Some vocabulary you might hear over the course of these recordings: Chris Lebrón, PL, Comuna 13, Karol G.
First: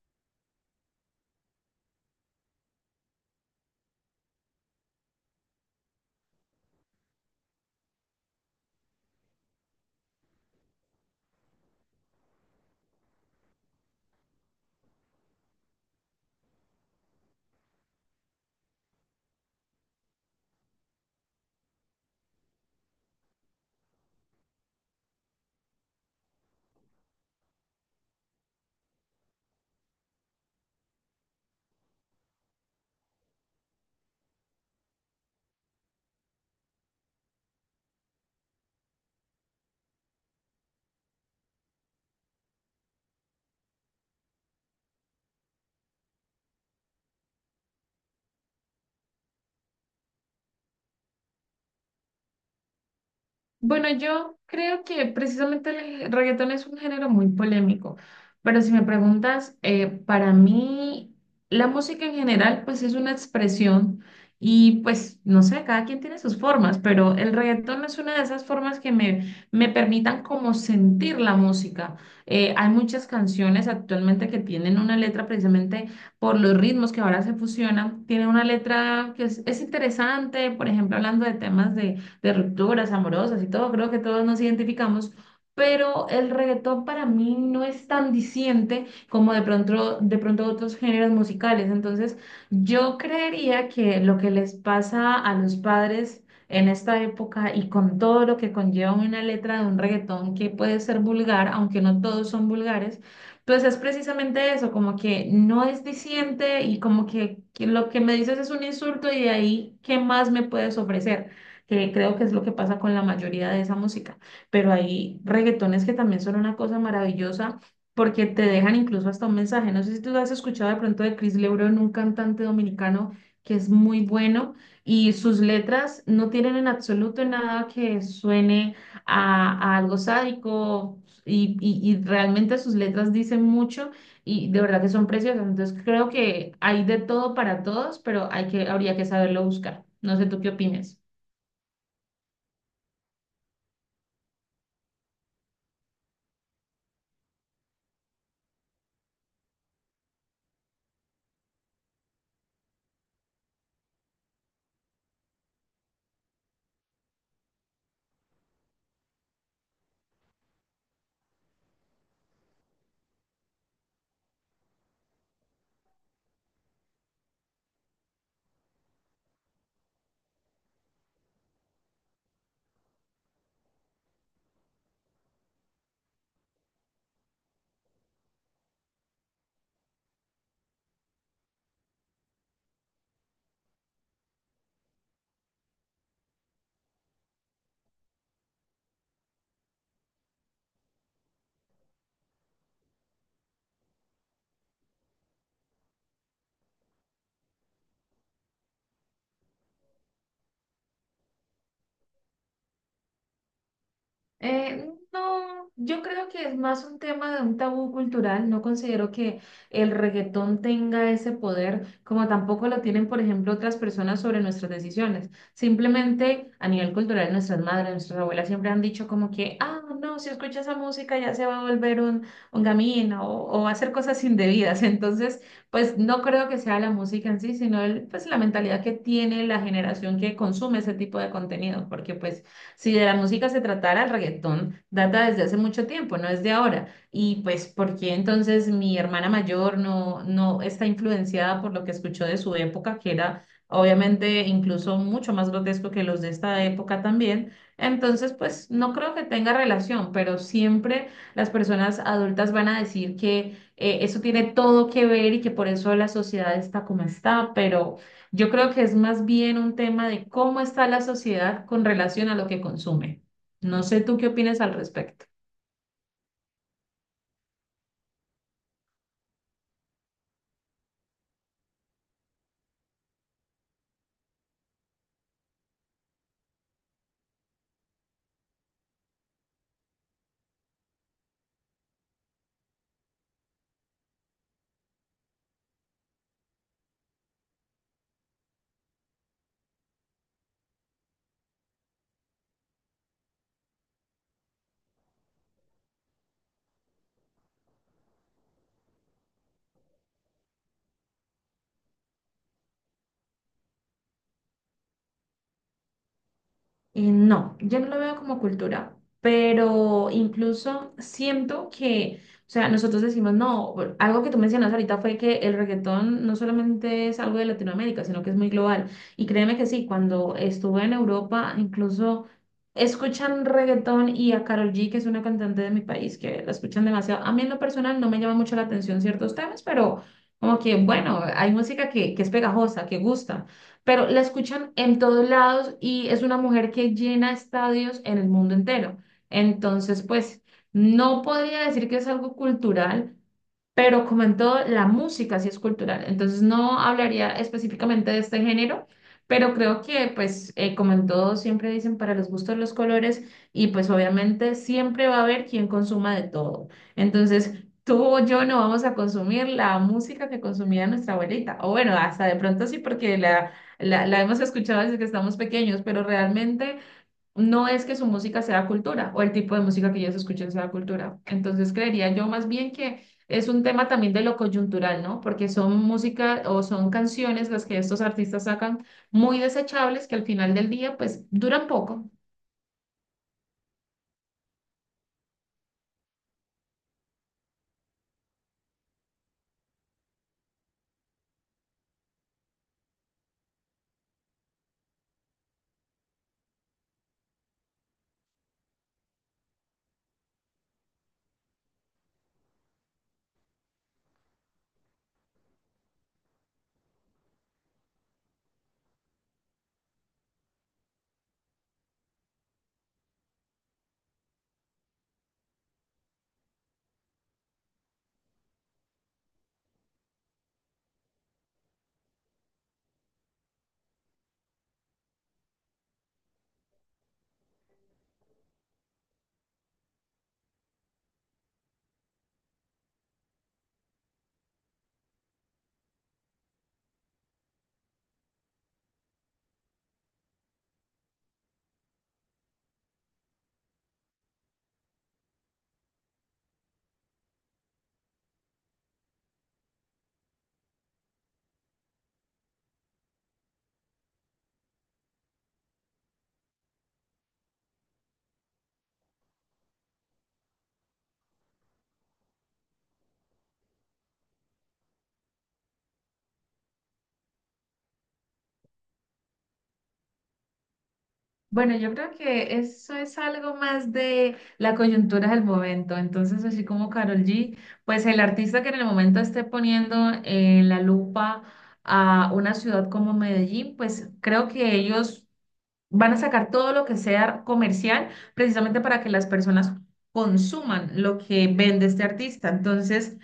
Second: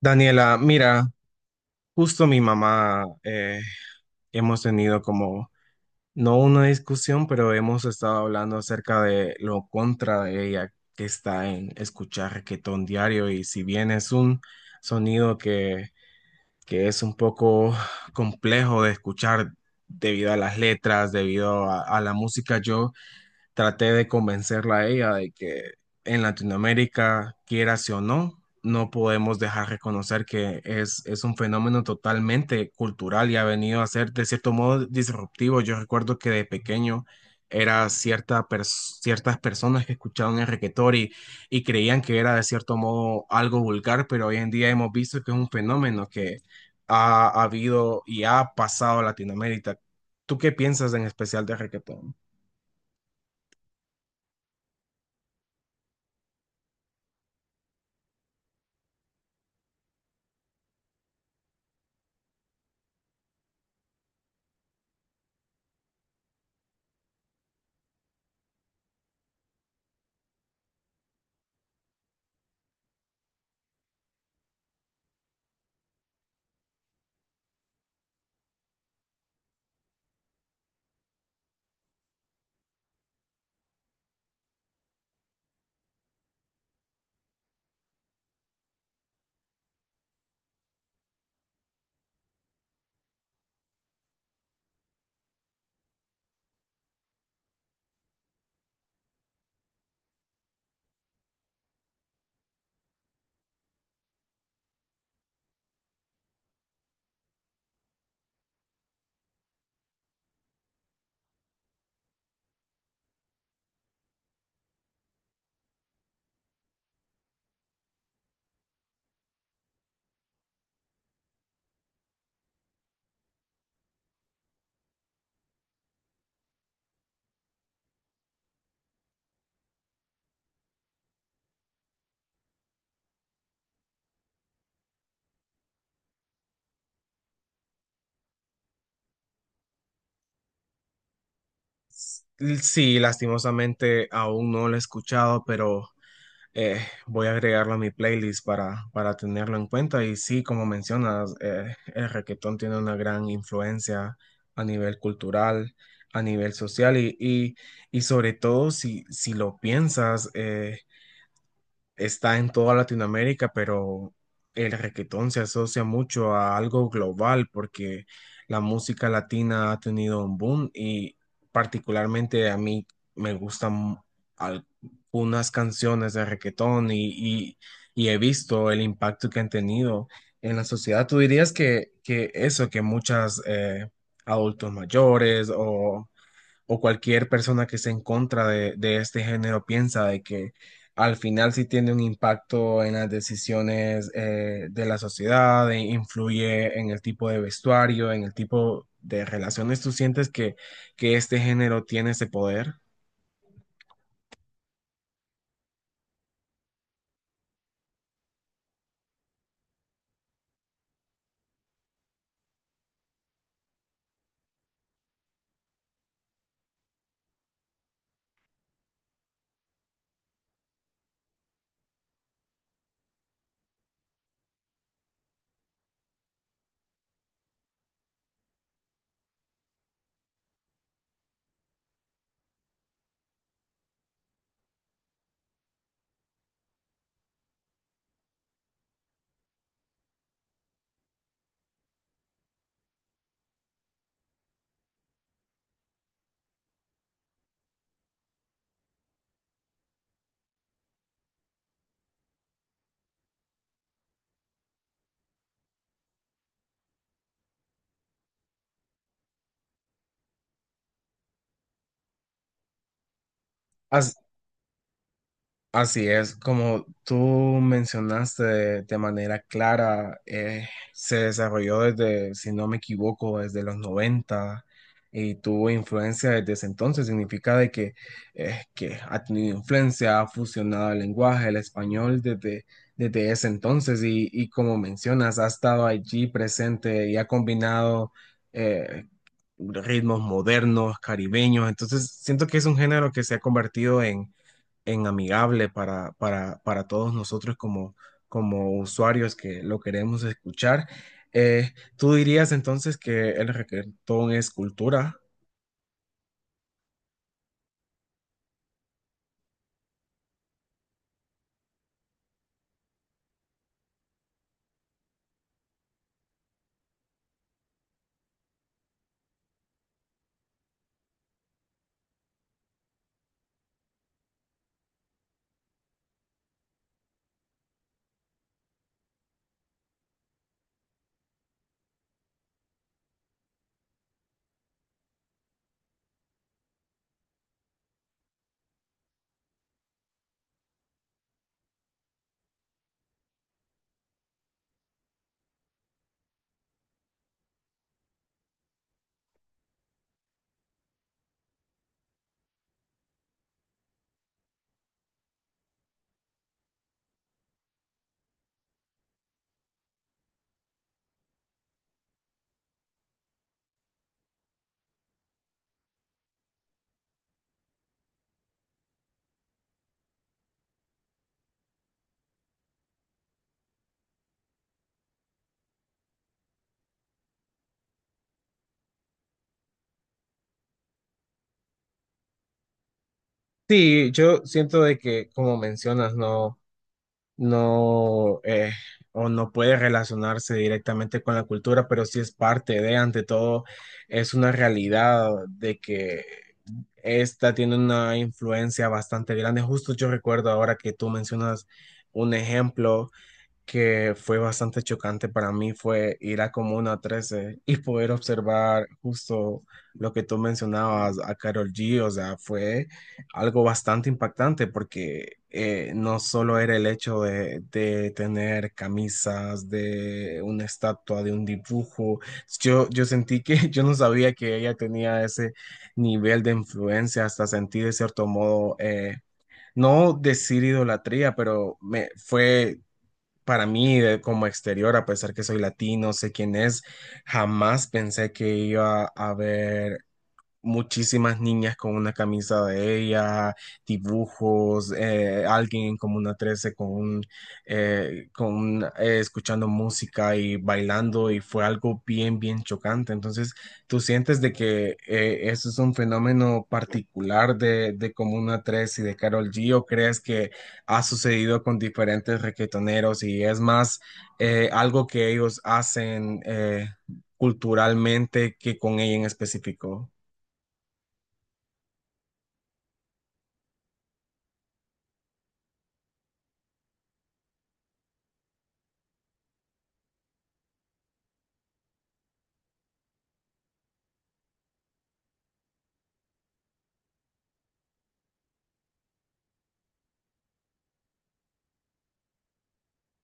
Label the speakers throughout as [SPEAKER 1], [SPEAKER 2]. [SPEAKER 1] Daniela, mira, justo mi mamá, hemos tenido como, no una discusión, pero hemos estado hablando acerca de lo contra de ella que está en escuchar reggaetón diario. Y si bien es un sonido que es un poco complejo de escuchar debido a las letras, debido a la música, yo traté de convencerla a ella de que en Latinoamérica, quieras o no, no podemos dejar de reconocer que es un fenómeno totalmente cultural y ha venido a ser de cierto modo disruptivo. Yo recuerdo que de pequeño era ciertas personas que escuchaban el reggaetón y creían que era de cierto modo algo vulgar, pero hoy en día hemos visto que es un fenómeno que ha habido y ha pasado a Latinoamérica. ¿Tú qué piensas en especial de reggaetón?
[SPEAKER 2] Bueno, yo creo que precisamente el reggaetón es un género muy polémico, pero si me preguntas, para mí la música en general pues es una expresión y pues no sé, cada quien tiene sus formas, pero el reggaetón es una de esas formas que me permitan como sentir la música. Hay muchas canciones actualmente que tienen una letra precisamente por los ritmos que ahora se fusionan, tienen una letra que es interesante, por ejemplo, hablando de temas de rupturas amorosas y todo, creo que todos nos identificamos, pero el reggaetón para mí no es tan diciente como de pronto otros géneros musicales. Entonces, yo creería que lo que les pasa a los padres en esta época y con todo lo que conlleva una letra de un reggaetón que puede ser vulgar, aunque no todos son vulgares, pues es precisamente eso, como que no es diciente y como que lo que me dices es un insulto y de ahí, ¿qué más me puedes ofrecer? Que creo que es lo que pasa con la mayoría de esa música. Pero hay reggaetones que también son una cosa maravillosa porque te dejan incluso hasta un mensaje. No sé si tú has escuchado de pronto de Chris Lebrón, un cantante dominicano que es muy bueno y sus letras no tienen en absoluto nada que suene a algo sádico y realmente sus letras dicen mucho y de verdad que son preciosas. Entonces creo que hay de todo para todos, pero hay que, habría que saberlo buscar. No sé tú qué opinas.
[SPEAKER 1] Sí, lastimosamente aún no lo he escuchado, pero eh, voy a agregarlo a mi playlist para tenerlo en cuenta. Y sí, como mencionas, el reggaetón tiene una gran influencia a nivel cultural, a nivel social y sobre todo si lo piensas, está en toda Latinoamérica, pero el requetón se asocia mucho a algo global porque la música latina ha tenido un boom y particularmente a mí me gustan al- algunas canciones de requetón y- y he visto el impacto que han tenido en la sociedad. ¿Tú dirías que eso, que muchas adultos mayores o cualquier persona que esté en contra de este género piensa de que al final sí tiene un impacto en las decisiones, de la sociedad, e influye en el tipo de vestuario, en el tipo de relaciones? ¿Tú sientes que este género tiene ese poder?
[SPEAKER 2] Eh, no, yo creo que es más un tema de un tabú cultural. No considero que el reggaetón tenga ese poder, como tampoco lo tienen, por ejemplo, otras personas sobre nuestras decisiones. Simplemente a nivel cultural, nuestras madres, nuestras abuelas siempre han dicho como que, ah, no, si escucha esa música ya se va a volver un gamín o va a hacer cosas indebidas. Entonces, pues no creo que sea la música en sí, sino el, pues la mentalidad que tiene la generación que consume ese tipo de contenido, porque pues... Si de la música se tratara, el reggaetón data desde hace mucho tiempo, no es de ahora. Y pues, ¿por qué entonces mi hermana mayor no está influenciada por lo que escuchó de su época, que era obviamente incluso mucho más grotesco que los de esta época también? Entonces, pues no creo que tenga relación, pero siempre las personas adultas van a decir que eso tiene todo que ver y que por eso la sociedad está como está, pero... Yo creo que es más bien un tema de cómo está la sociedad con relación a lo que consume. No sé tú qué opinas al respecto.
[SPEAKER 1] Así es, como tú mencionaste de manera clara, se desarrolló desde, si no me equivoco, desde los 90 y tuvo influencia desde ese entonces. Significa de que ha tenido influencia, ha fusionado el lenguaje, el español desde ese entonces y como mencionas, ha estado allí presente y ha combinado eh, ritmos modernos, caribeños. Entonces, siento que es un género que se ha convertido en amigable para todos nosotros como, como usuarios que lo queremos escuchar. ¿Tú dirías entonces que el reggaetón es cultura?
[SPEAKER 2] No, yo no lo veo como cultura, pero incluso siento que, o sea, nosotros decimos, no, bueno, algo que tú mencionas ahorita fue que el reggaetón no solamente es algo de Latinoamérica, sino que es muy global. Y créeme que sí, cuando estuve en Europa, incluso escuchan reggaetón y a Karol G, que es una cantante de mi país, que la escuchan demasiado. A mí en lo personal no me llama mucho la atención ciertos temas, pero como que, bueno, hay música que es pegajosa, que gusta pero la escuchan en todos lados y es una mujer que llena estadios en el mundo entero. Entonces, pues, no podría decir que es algo cultural, pero como en todo, la música sí es cultural. Entonces, no hablaría específicamente de este género, pero creo que, pues, como en todo, siempre dicen para los gustos los colores y pues obviamente siempre va a haber quien consuma de todo. Entonces, tú o yo no vamos a consumir la música que consumía nuestra abuelita. O bueno, hasta de pronto sí, porque la hemos escuchado desde que estamos pequeños, pero realmente no es que su música sea cultura o el tipo de música que ellos escuchan sea cultura. Entonces creería yo más bien que es un tema también de lo coyuntural, ¿no? Porque son música o son canciones las que estos artistas sacan muy desechables que al final del día pues duran poco.
[SPEAKER 1] Sí, yo siento de que, como mencionas, no, no, o no puede relacionarse directamente con la cultura, pero sí es parte de, ante todo, es una realidad de que esta tiene una influencia bastante grande. Justo yo recuerdo ahora que tú mencionas un ejemplo que fue bastante chocante para mí fue ir a Comuna 13 y poder observar justo lo que tú mencionabas a Karol G. O sea, fue algo bastante impactante porque no solo era el hecho de tener camisas, de una estatua, de un dibujo. Yo sentí que yo no sabía que ella tenía ese nivel de influencia, hasta sentí de cierto modo, no decir idolatría, pero me fue para mí, como exterior, a pesar que soy latino, sé quién es, jamás pensé que iba a haber muchísimas niñas con una camisa de ella, dibujos, alguien en Comuna 13 con un, escuchando música y bailando, y fue algo bien, bien chocante. Entonces, tú sientes de que eso es un fenómeno particular de Comuna 13 y de Karol G, o crees que ha sucedido con diferentes requetoneros y es más algo que ellos hacen culturalmente que con ella en específico.
[SPEAKER 2] Bueno, yo creo que eso es algo más de la coyuntura del momento. Entonces, así como Karol G, pues el artista que en el momento esté poniendo en la lupa a una ciudad como Medellín, pues creo que ellos van a sacar todo lo que sea comercial precisamente para que las personas consuman lo que vende este artista. Entonces,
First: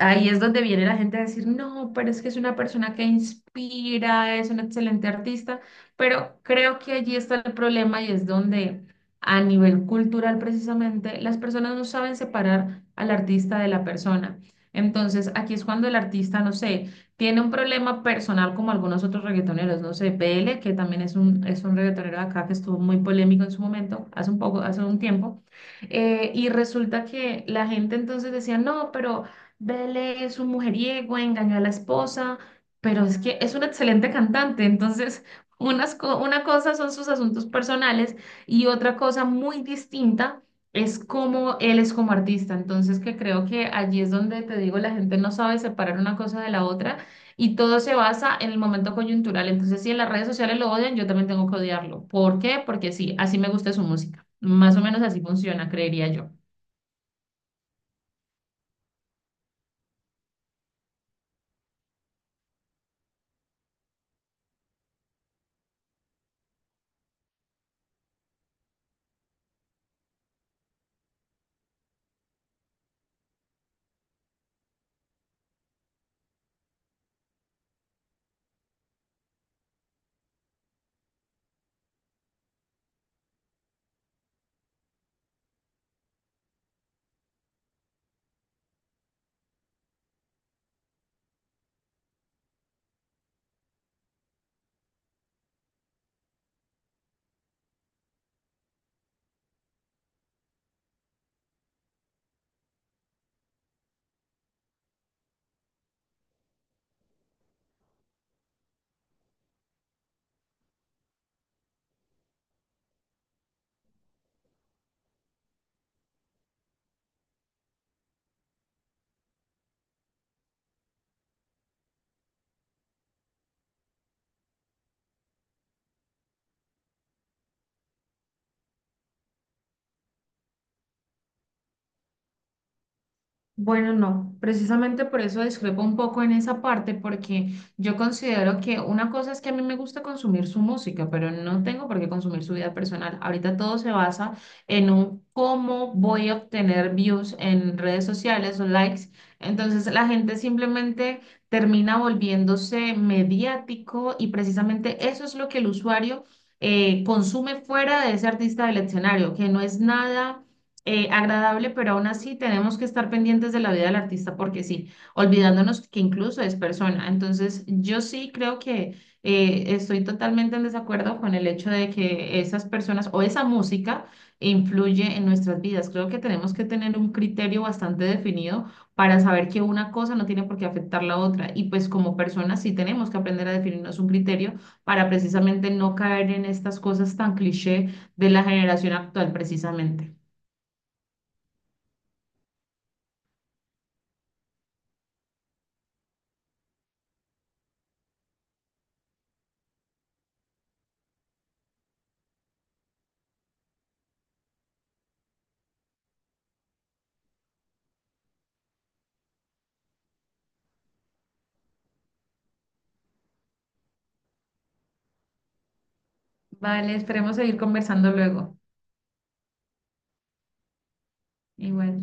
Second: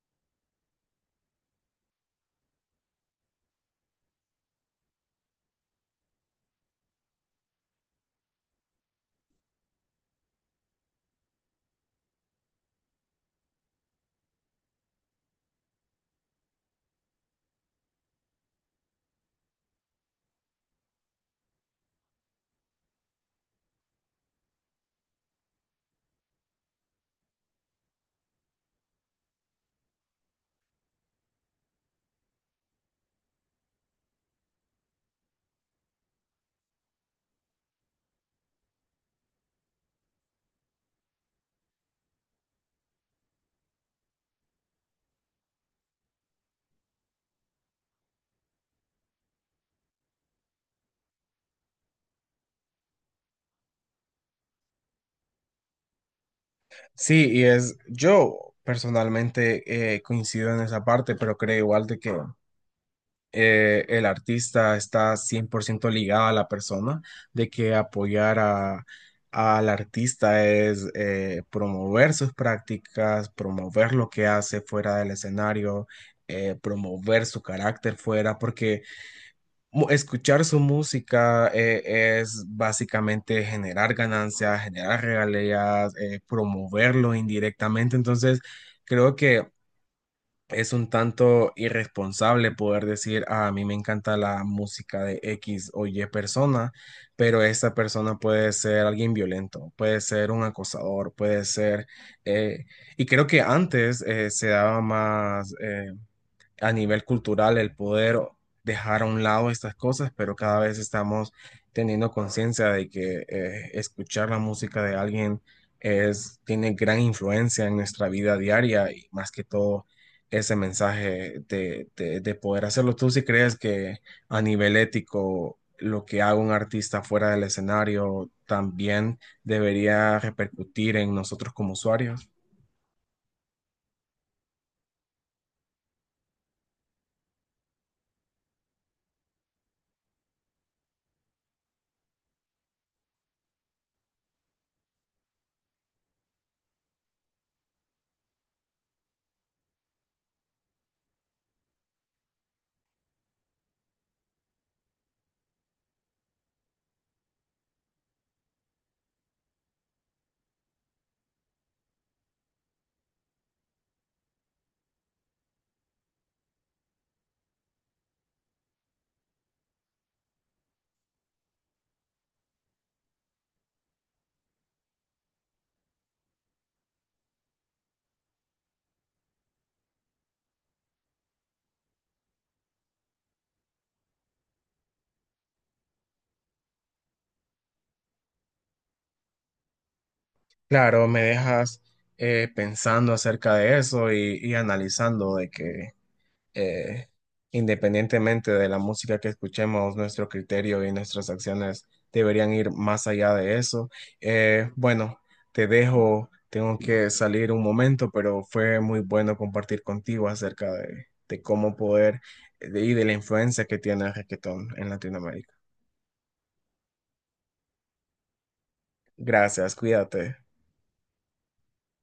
[SPEAKER 2] ahí es donde viene la gente a decir, no, pero es que es una persona que inspira, es un excelente artista, pero creo que allí está el problema y es donde a nivel cultural precisamente las personas no saben separar al artista de la persona. Entonces aquí es cuando el artista, no sé, tiene un problema personal como algunos otros reggaetoneros, no sé, PL, que también es un reggaetonero de acá que estuvo muy polémico en su momento, hace un poco, hace un tiempo, y resulta que la gente entonces decía, no, pero... Bele es un mujeriego, engañó a la esposa, pero es que es un excelente cantante, entonces una cosa son sus asuntos personales y otra cosa muy distinta es cómo él es como artista, entonces que creo que allí es donde te digo, la gente no sabe separar una cosa de la otra y todo se basa en el momento coyuntural, entonces si en las redes sociales lo odian, yo también tengo que odiarlo. ¿Por qué? Porque sí, así me gusta su música, más o menos así funciona, creería yo.
[SPEAKER 1] Sí, y es, yo personalmente coincido en esa parte, pero creo igual de que el artista está 100% ligado a la persona, de que apoyar al artista es promover sus prácticas, promover lo que hace fuera del escenario, promover su carácter fuera, porque escuchar su música es básicamente generar ganancias, generar regalías, promoverlo indirectamente. Entonces, creo que es un tanto irresponsable poder decir: "Ah, a mí me encanta la música de X o Y persona, pero esta persona puede ser alguien violento, puede ser un acosador, puede ser... eh, y creo que antes se daba más, a nivel cultural, el poder dejar a un lado estas cosas, pero cada vez estamos teniendo conciencia de que escuchar la música de alguien es, tiene gran influencia en nuestra vida diaria, y más que todo ese mensaje de poder hacerlo. ¿Tú si crees que a nivel ético lo que haga un artista fuera del escenario también debería repercutir en nosotros como usuarios?
[SPEAKER 2] Bueno, no, precisamente por eso discrepo un poco en esa parte, porque yo considero que una cosa es que a mí me gusta consumir su música, pero no tengo por qué consumir su vida personal. Ahorita todo se basa en un cómo voy a obtener views en redes sociales o likes. Entonces la gente simplemente termina volviéndose mediático y precisamente eso es lo que el usuario consume fuera de ese artista del escenario, que no es nada agradable, pero aún así tenemos que estar pendientes de la vida del artista porque sí, olvidándonos que incluso es persona. Entonces, yo sí creo que estoy totalmente en desacuerdo con el hecho de que esas personas o esa música influye en nuestras vidas. Creo que tenemos que tener un criterio bastante definido para saber que una cosa no tiene por qué afectar la otra. Y pues como personas sí tenemos que aprender a definirnos un criterio para precisamente no caer en estas cosas tan cliché de la generación actual, precisamente.
[SPEAKER 1] Claro, me dejas pensando acerca de eso y analizando de que, eh, independientemente de la música que escuchemos, nuestro criterio y nuestras acciones deberían ir más allá de eso. Bueno, te dejo, tengo que salir un momento, pero fue muy bueno compartir contigo acerca de cómo poder y de la influencia que tiene el reggaetón en Latinoamérica.
[SPEAKER 2] Vale, esperemos seguir conversando luego.
[SPEAKER 1] Gracias, cuídate.
[SPEAKER 2] Igual.